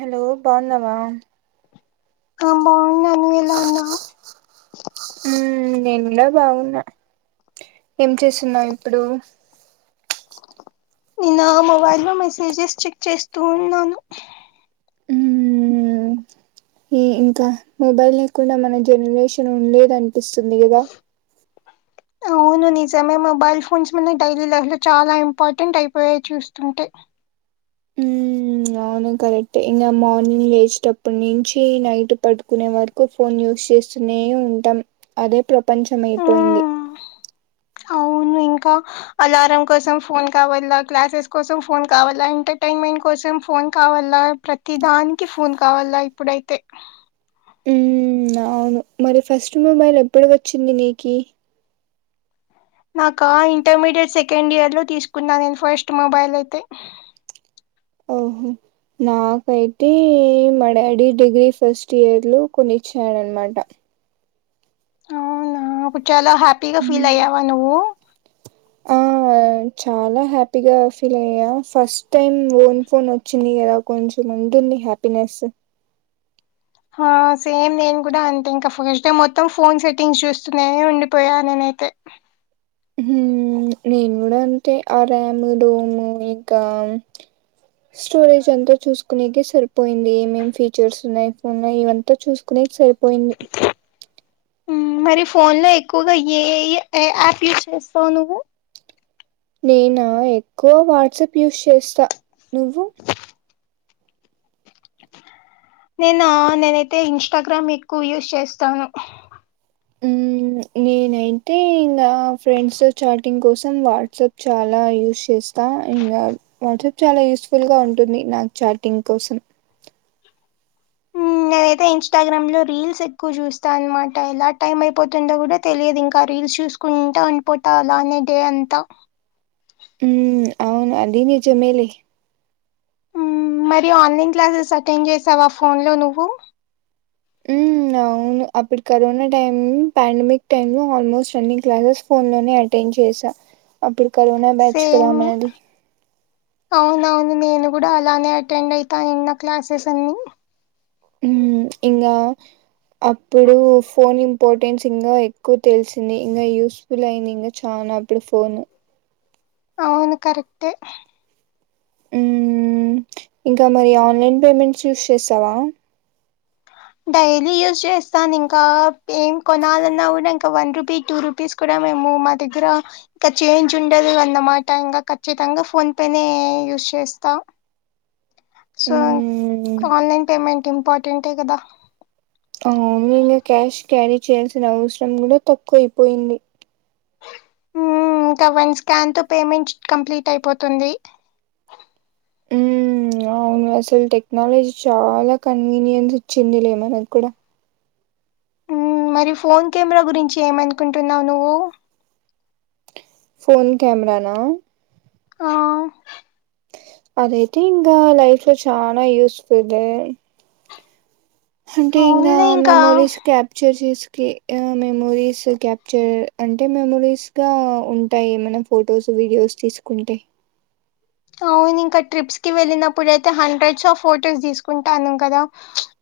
Hello బావున్నవా ఆ బాగున్నా నువ్వేల ఉన్నావు హ్మ్ నేన్ గుడా బాగున్నా ఏం చేస్తున్నావ్ ఇప్పుడు నిన్న మొబైల్లో లో మెసేజెస్ చెక్ చేస్తూ ఉన్నాను ఊ ఈ ఇంకా మొబైల్ లేకుండా మన జనరేషన్ ఉండేద అనిపిస్తుంది కదా అవును నిజమే మొబైల్ ఫ్రోన్స్ మ డైలీ లైఫ్ లో చాలా ఇంపార్టెంట్ అయిపోయా చూస్తుంటే మ్మ్ అవును కరెక్ట్ ఇంకా మార్నింగ్ లేచేటప్పటి నుంచి నైట్ పట్టుకునే వారు ఎక్కువ ఫోన్ యూస్ చేస్తూనే ఉంటాం అదే ప్రపంచం అయిపోయింది ఆ అవును ఇంకా అలారం కోసం ఫోన్ కావాల, క్లాసెస్ కోసం ఫోన్ కావాలా, ఎంటర్టైన్మెంట్ కోసం ఫోన్ కావాల. ప్రతి దానికి ఫోన్ కావాల ఇప్పుడైతే ఉమ్ అవును మరి ఫస్ట్ మొబైల్ ఎప్పటికి వచ్చింది నీకు నాకా ఇంటర్మీడియట్ సెకండ్ ఇయర్ లో తీసుకున్నా నేను ఫస్ట్ మొబైల్ అయితే ఓహో నాకైతే మా డాడీ డిగ్రీ ఫస్ట్ ఇయర్లో కొనిచ్చాడనమాట అవునా అపుడు చాలా హ్యాపీగా ఫీల్ అయ్యావా నువ్వు ఆ ఆ చాలా హ్యాపీగా ఫీల్ అయ్యా ఫస్ట్ టైం ఓన్ ఫోన్ వచ్చింది కదా కొంచెం ఉంటుంది హ్యాపీనెస్ ఆ సేమ్ నేను కూడా అంతే ఇంకా ఫస్ట్ డే మొత్తం ఫోన్ సెట్టింగ్స్ చూస్తూనే ఉండిపోయా నేనైతే ఉహు నేను కూడా అంతె ఆ ర్యామ్ డోము ఇంకా స్టోరేజ్ అంతా చూసుకునేక సరిపోయింది ఏమేం ఫీచర్స్ ఉన్నాయి ఫోన్ లో ఇవంతా చూసుకునే సరిపోయింది మరి ఫోన్ లో ఎక్కువగా ఏ ఏ యాప్ యూజ్ చేస్తావు నువ్వు నేను ఎక్కువ వాట్సాప్ యూస్ చేస్తా నువ్వు నేను నేనైతే ఇంస్టాగ్రామ్ ఎక్కువ యూస్ చేస్తాను ఊ నేనైతే నా ఫ్రెండ్స్తో చాటింగ్ కోసం వాట్సాప్ చాలా యూస్ చేస్తా త ఇంకా వాట్సాప్ చాలా యూస్ఫుల్ గా ఉంటుంది నాకు చాటింగ్ కోసం హ్మ్. నేనైతే ఇన్స్టాగ్రామ్ లో రీల్స్ ఎక్కువ చూస్తా అనమాట ఎలా టైమ్ అయిపోతుందో కూడా తెలియదు ఇంకా రీల్స్ చూసు కుంటా అన్ పోటల అనేదే అంతా ఉం అవును అది నిజమేలే మరి ఆన్లైన్ క్లాసెస్ అటెండ్ చేసావా ఆ ఫోన్ లో నువ్వు ఊ అవు అప్పుడు కరోనా టైమ్ పాండమిక్ టైమ్ లో ఆల్మోస్ట్ రన్నింగ్ క్లాసెస్ ఫోన్ లోనే టెన్ చేసా అప్పుడు కరోనా బేచుకద సేమ్ మాది అవునవును నేను కూడా అలానే అటెండ్ అవుతాన్న క్లాసెస్ అన్ని ఉమ్ ఇంక అప్పుడు ఫోన్ ఇంపార్టెన్స్ ఇంకా ఎక్కువ తెలిసింది ఇంకా యూస్ ఫుల్ ఐంది ఇంగ చానాా అప్పుడు ఫోన్ అవును కరెక్ట్ ఏ ఊమ్ ఇంకా మరి ఆన్లైన్ పేమెంట్స్ యూస్ చేస్తావా డైలీ యూజ్ చేస్తాను ఇంకా ఏం కొనాలన్నా కూడా ఇంకా వన్ రూపీ టూ రూపీస్ కూడా మేము మా దగ్గర ఇంకా చేంజ్ ఉండదు అన్నమాట ఇంకా ఖచ్చితంగా ఫోన్ పేనే యూజ్ చేస్తాం సో హ్మ్ ఆన్లైన్ పేమెంట్ ఇంపార్టెంటే కదా నేను క్యాష్ క్యారీ చేయాల్సిన అవసరం కూడా తక్కువ అయిపోయింది ఉమ్మ్ ఇంకా వన్ స్కాన్ తో పేమెంట్ కంప్లీట్ అయిపోతుంది మ్మ్ అవును అసలు టెక్నాలజీ చాలా కన్వీనియన్స్ ఇచ్చింది లేమనకి కూడా మరి ఫోన్ కెమెరా గురించి ఏమనుకుంటున్నావు నువ్వు ఫోన్ కెమెరా నా అ అదైతే ఇంకా లైఫ్ లో చనా యూస్ఫుల్ దే అంటే ఇంకా మెమోరీస్ క్యాప్చర్ చేస్కి మెమోరీస్ క్యాప్చర్ అంటే మెమోరీస్ గా ఉంటాయి మనం ఫొటోస్ వీడియోస్ తీసుకుంటే అవును ఇంకా ట్రిప్స్ కి వెళ్ళినప్పుడుయితే హండ్రెడ్స్ ఆఫ్ ఫొటోస్ తీసుకుంటానం కదా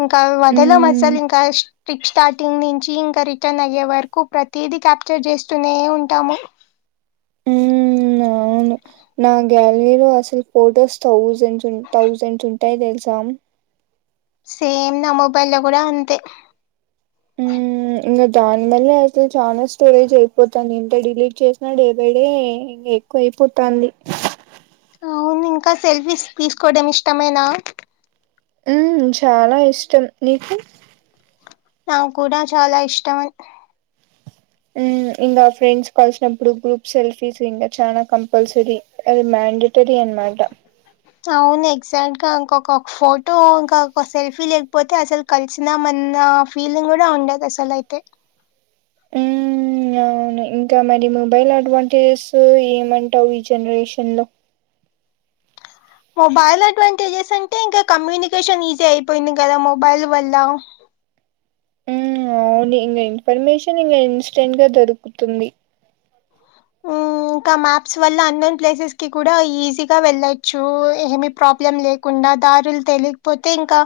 ఇంకా వదలము మ్మ్ అసలు ఇంకా స్ట్రిట్ స్టార్ట్ టింగ్ నుంచి ఇంకా రిటర్న్ అయ్యే వరకు ప్రతిది క్యాప్చర్ చేస్తూనే ఉంటాము ఉమ్మ్ ఆ అవును నా గ్యాలరీలో అసలు ఫొటోస్ థౌజండ్స్ థౌజండ్స్ ఉంటాయి తెలుసా సేమ్ నా మొబైల్ లో కూడా అంతే ఉమ్ ఇంకా దానివల్లే అసలు చాలా స్టోరేజ్ అయిపోతుంది ఇంత డిలీట్ చేసినా డే బై డే ఇంకా ఎక్కువ అయిపోతాంది అవును ఇంకా సెల్ఫీస్ తీసుకోవడం ఇష్టమేనా ఉమ్ చాలా ఇష్టం నీకు నాకు కూడా చాలా ఇష్టం ఇంకా ఫ్రెండ్స్ కలిసినప్పుడు గ్రూప్ సెల్ఫీస్ ఇంకా చానా కంపల్సరీ అది మ్యాండటరి అన్మాట అవును ఎగ్జాక్ట్ గా ఇంకొకొ ఫోటో ఇంక సెల్ఫీ లేకపోతే అసలు కలిసినామన్న ఫీలింగ్ కూడా ఉండదు అసలు అయితే మ్మ్ అవును ఇంకా మరి మొబైల్ అడ్వాంటేజెస్ ఏమంటావు ఈ జనరేషన్ లో మొబైల్ అడ్వాంటేజెస్ అంటే ఇంకా కమ్యూనికేషన్ ఈజీ అయిపోయింది కదా మొబైల్ వల్ల ఉమ్ అవును ఇంకా ఇన్ఫర్మేషన్ ఇంకా ఇన్స్టెంట్ గా దొరుకుతుంది హ్మ్ ఇంకా మ్యాప్స్ వల్ల అన్నోన్ ప్లేసెస్ కి కూడా ఈజీ గా వెళ్ళొచ్చు ఏమి ప్రాబ్లం లే కుండా దారులు తెలియకపోతే ఇంకా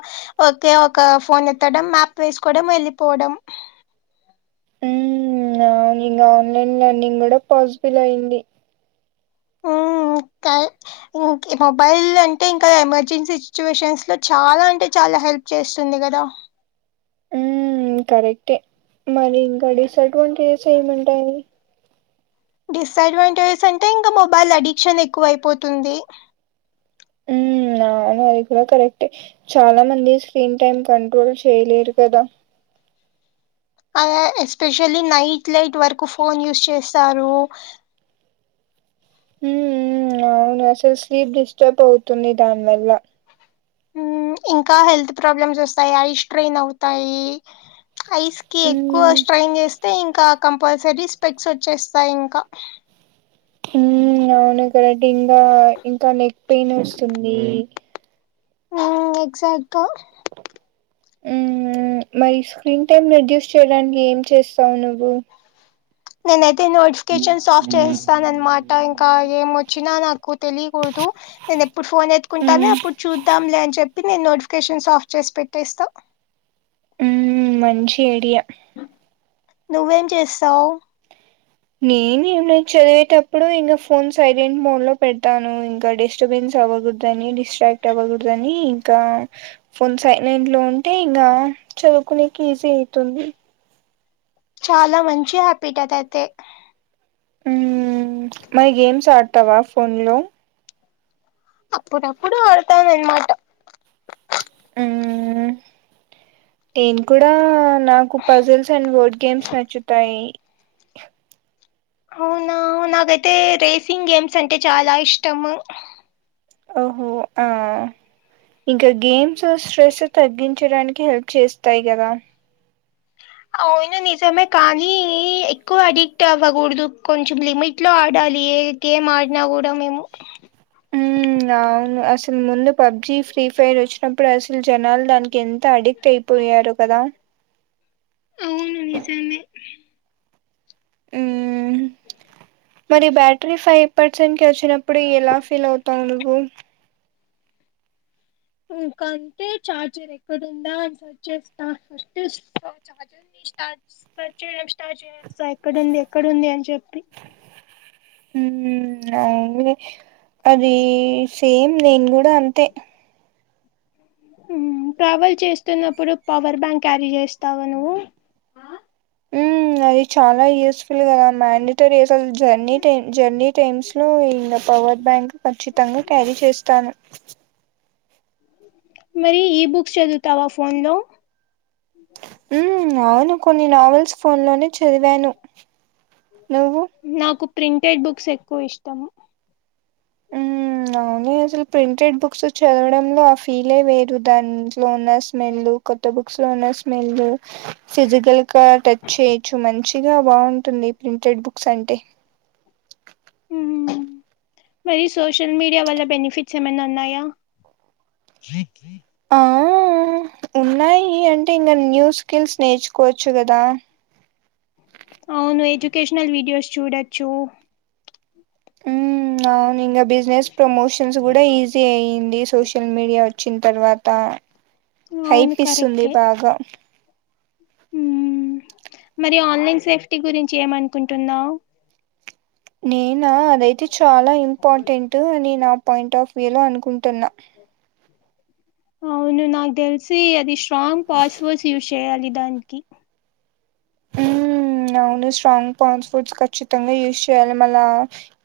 ఓకే ఒక ఫోన్ ఎత్తడం మ్యాప్ వేసుకోవడం వెళ్లిపోవడం మ్మ్ అవును ఇంగ ఆన్లైన్ లర్నింగ్ కూడా పాసిబుల్ అయ్యింది ఆ కా ఇం మొబైల్ అంటే ఇంకా ఎమర్జెన్సీ సిచ్యువేషన్స్ లో చాలా అంటే చాలా హెల్ప్ చేస్తుంది కదా ఉమ్ కరెక్టే మరి ఇంకా డిసడ్వాంటేజెస్ ఏముంటాయి డిస్డ్వాంటేజెస్ అంటే ఇంకా మొబైల్ అడిక్షన్ ఎక్కువ అయిపోతుంది ఉమ్ అవును అది కూడా కరెక్టే చాలా మంది స్క్రీన్ టైమ్ కంట్రోల్ చేయలేరు కదా ఆ ఎస్పెషల్లీ నైట్ లైట్ వరకు ఫోన్ యూస్ చేస్తారు ఉమ్ మ్మ్ అవును అసలు స్లీప్ డిస్టర్బ్ అవుతుంది దానివల్ల ఇంకా హెల్త్ ప్రాబ్లమ్స్ వస్తాయి ఐస్ స్ట్రెయిన్ అవుతాయి ఐస్ కి ఎక్కువ ఉమ్ స్ట్రైన్ చేస్తే ఇంకా కంపల్సరీ స్పెక్ట్స్ వచ్చేస్తాయి ఇంకా ఉమ్ అవును కరెక్టే ఇంకా ఇంకా నెక్ పెయిన్ వస్తుంది ఆ ఎక్సెక్ట్ గా ఉమ్ మరి స్క్రీన్ టైమ్ రిడ్యూస్ చేయడానికి ఏం చేస్తావు నువ్వు నేనైతే నోటిఫికేషన్స్ ఆఫ్ చేస్తాను అన్నమా ట ఇంకా ఏం వచ్చినా నాకు తెలియకూడదు నేను ఎప్పుడు ఫోన్ ఎత్తుకుంటానే ఉమ్ అప్పుడు చూద్దాంలే అని చెప్పి నేను నోటిఫికేషన్స్ ఆఫ్ చేసి పెట్టేస్తా ఉమ్ మంచి ఐడియా నువ్వు ఏం చేస్తావు నేను ఏం లే చదివేటప్పుడు ఇంకా ఫోన్ సైలెంట్ మోడ్ లో పెడతాను ఇంకా డెస్ డిస్టబెన్స్ అవ్వకూడదు అని డిస్ట్రాక్ట్ అవ్వకూడదని ఇంకా ఫోన్ సైనెంట్ లో ఉంటే ఇంకా చదువుకునేకి ఈజీ అవుతుంది చాలా మంచి హ్యాపీట్ అది అయితే ఉమ్ మరి గేమ్స్ ఆడతావా ఫోన్లో అప్పుడు డప్పుడు అడతాను అన్నమాటా ఉమ్ నేను కూడా నాకు పజిల్స్ అండ్ వర్డ్ గేమ్స్ నచ్చుతాయి అవునా నాకైతే రేసింగ్ గేమ్స్ అంటే చాలా ఇష్టము ఓహో ఆ ఇంకా గేమ్స్ స్ట్రెస్ తగ్గించడానికి హెల్ప్ చేస్తాయి కదా అవును నిజమే కానీ ఎక్కువ అడిక్ట్ అవ్వకూడదు కొంచెం లిమిట్ లో ఆడాలి గేమ్ ఆడినా కూడా మేము ఉమ్ అవును అసలు ముందు పబ్జి ఫ్రీ ఫైర్ వచ్చిన ప్పుడు అసలు జనాలు దానికి ఎంత అడిక్ట్ అయిపోయారో కదా అవును నిజమే ఉమ్ మరి బ్యాటరీ ఫై పర్సెంట్ కి వచ్చినప్పుడు ఎలా ఫీల్ అవుతావు నువ్వు ఇకంటే చార్జర్ ఎక్కడుందా అని సెర్చ్ చేస్తా ఫస్ర్ ఎక్కడ ఉంది ఎక్కడ ఉంది అని చెప్పి హమ్ అ అది సేమ్ నేను కూడా అంతే ఉమ్ ట్రావెల్ చేస్తున్నప్పుడు పవర్ బ్యాంక్ క్యారీ చేస్తావా నువ్వు ఉమ్ అది చాలా యూజ్ ఇలు కదా మ్యాండటరీ అస్సలు జర్నీ టైమ్ జర్నీ టైమ్స్ లో ఈ ఇంకా పవర్ బ్యాంక్ ఖచ్చితంగా క్యారీ చేస్తాను మరి ఈ బుక్స్ చదువుతావా ఫోన్ లో ఉమ్ అవును కొన్ని నావెల్స్ ఫోన్లోనే చదివాను నువ్వు నాకు ప్రింటెడ్ బుక్స్ ఎక్కువ ఇష్టం ఉమ్ అవును అసలు ప్రింటెడ్ బుక్స్ చదవడంలో ఫీలే వేరు దాంట్లో ఉన్న స్మెల్ కొత్త బుక్స్ లో ఉన్న స్మెల్ ఫిజికల్ గా టచ్ చేయచ్చు మంచిగా బాగుంటుంది ప్రింటెడ్ బుక్స్ అంటే ఉమ్ మరి సోషల్ మీడియా వల్ల బెనిఫిట్స్ ఏమైనా ఉన్నాయా త్రీ త్రీ ఆ ఉన్నాయి అంటే ఇంకా న్యూ స్కిల్స్ నేర్చుకోవచ్చు కదా అవును ఎడ్యుకేషనల్ వీడియోస్ చూడొచ్చు హ్మ్ అవును ఇంకా బిజినెస్ ప్రమోషన్స్ కూడా ఈజీ అయింది సోషల్ మీడియా వచ్చిన తర్వాత అవును హైప్ ఇస్తుంది బాగా హ్మ్ మరి ఆన్లైన్ సేఫ్టీ గురించి ఏమనుకుంటున్నావు నేనా అదయితే చాలా ఇంపార్టెంటు అని నా పాయింట్ ఆఫ్ వ్యూ లో అనుకుంటున్నా అవును నాకు తెల్సి అది స్ట్రాంగ్ పాస్ వర్డ్స్ యూస్ చేయాలి దానికి హ్మ్ అవును స్ట్రాంగ్ పాస్ వర్డ్స్ ఖచ్చితంగా యూస్ చేయాలి మళ్ళా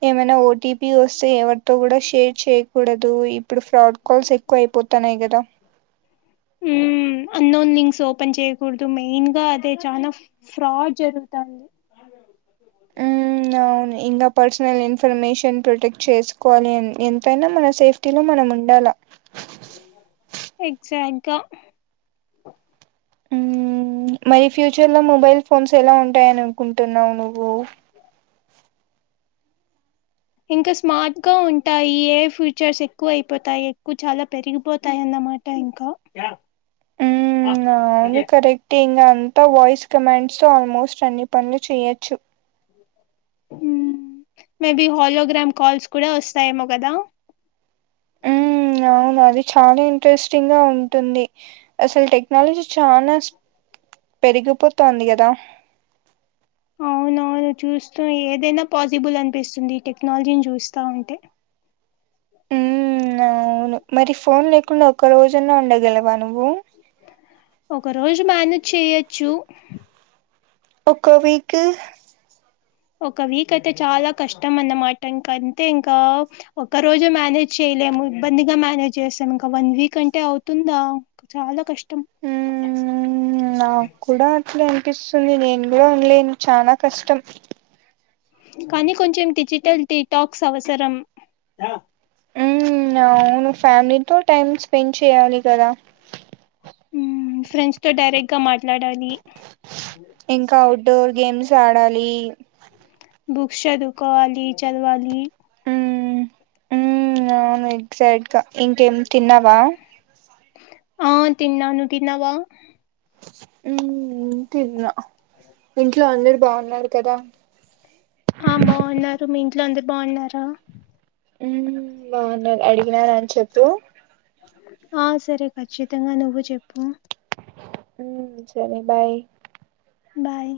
ఏమైనా ఓటీపీ వస్తే ఎవరితో కూడా షేర్ చేయకూడదు ఇప్పుడు ఫ్రాడ్ కాల్స్ ఎక్కువ అయిపోతున్నాయి కదా మ్మ్ అన్నోన్ లింక్స్ ఓపెన్ చేయకూడదు మెయిన్ గా అదే చాలా ఫ్రాడ్ జరుగుతాంది హ్మ్ ఇంకా పర్సనల్ ఇన్ఫర్మేషన్ ప్రొటెక్ట్ చేసుకోవాలి ఎంతైనా మన సేఫ్ టీలో మనం ఉండాలా ఎగ్జాట్ గా హ్మ్ మరి ఫ్యూచర్ లో మొబైల్ ఫోన్స్ ఎలా ఉంటాయని అనుకుంటున్నావు నువ్వు ఇంకా స్మార్ట్ గా ఉంటాయి ఏఐ ఫ్యూచర్స్ ఎక్కువ అయిపోతాయి ఎక్కువ చాలా పెరిగిపోతాయి అన్నమాట ట్యాంకా హ్మ్ అవును కరక్ అంతా వాయిస్ కమాండ్స్ ఆల్మోస్ట్ అన్ని పనులు చేయొచ్చు మేబి హలోగ్రామ్ కాల్స్ కూడా వస్తాయేమో కదా మ్మ్ అవును అది చాలా ఇంట్రెస్టింగ్ గా ఉంటుంది అసలు టెక్నాలజీ చాలా పెరిగిపోతుంది కదా అవునవును చూస్తూ ఏదైనా పాసిబుల్ అనిపిస్తుంది ఈ టెక్నాలజీని చూస్తా ఉంటే ఉమ్ అవును మరి ఫోన్ లేకుండా ఒక్క రోజున్నా ఉండగలవా నువ్వు ఒక రోజు మేనేజ్ చేయొచ్చు ఒక్కో వీక్ ఒక వీక్ అయితే చాలా కష్టం అన్నమాట ఇంక అంతే ఇంకా ఒక్క రోజే మేనేజ్ చేయలేము ఇబ్బందిగా మేనేజ్ చేస్తాము ఇంకా వన్ వీక్ అంటే అవుతుందా చాలా కష్టం హ్మ్ నాకు కూడా అట్లా అనిపిస్తుంది నేను కూడా ఉండలేను చాలా కష్టం కానీ కొంచెం డిజిటల్ డిటాక్స్ అవసరం హ్మ్ అవును ఫ్యామిలీతో టైమ్ స్పెండ్ చేయాలి కదా హ్మ్ ఫ్రెండ్స్ తో డైరెక్ట్ గా మాట్లాడాలి ఇంకా ఔట్ డోర్ గేమ్స్ ఆడాలి బుక్స్ చదుకోవాలి చదవాలి హ్మ్ మ్మ్ అవును ఎగ్జాక్ట్గా ఇంకేం తిన్నావా ఆ తిన్నాను నువ్ తిన్నావా హ్మ్ తిన్లా ఇంట్లో అందరు బాగున్నారు కదా ఆ బావున్నారు మీ ఇంట్లో అందరు బావున్నారా బాగున్నా అడిగినాను అని చెప్పు ఆ సరే ఖచ్చితంగా నువ్వు చెప్పు ఉ సరే బాయ్ బాయ్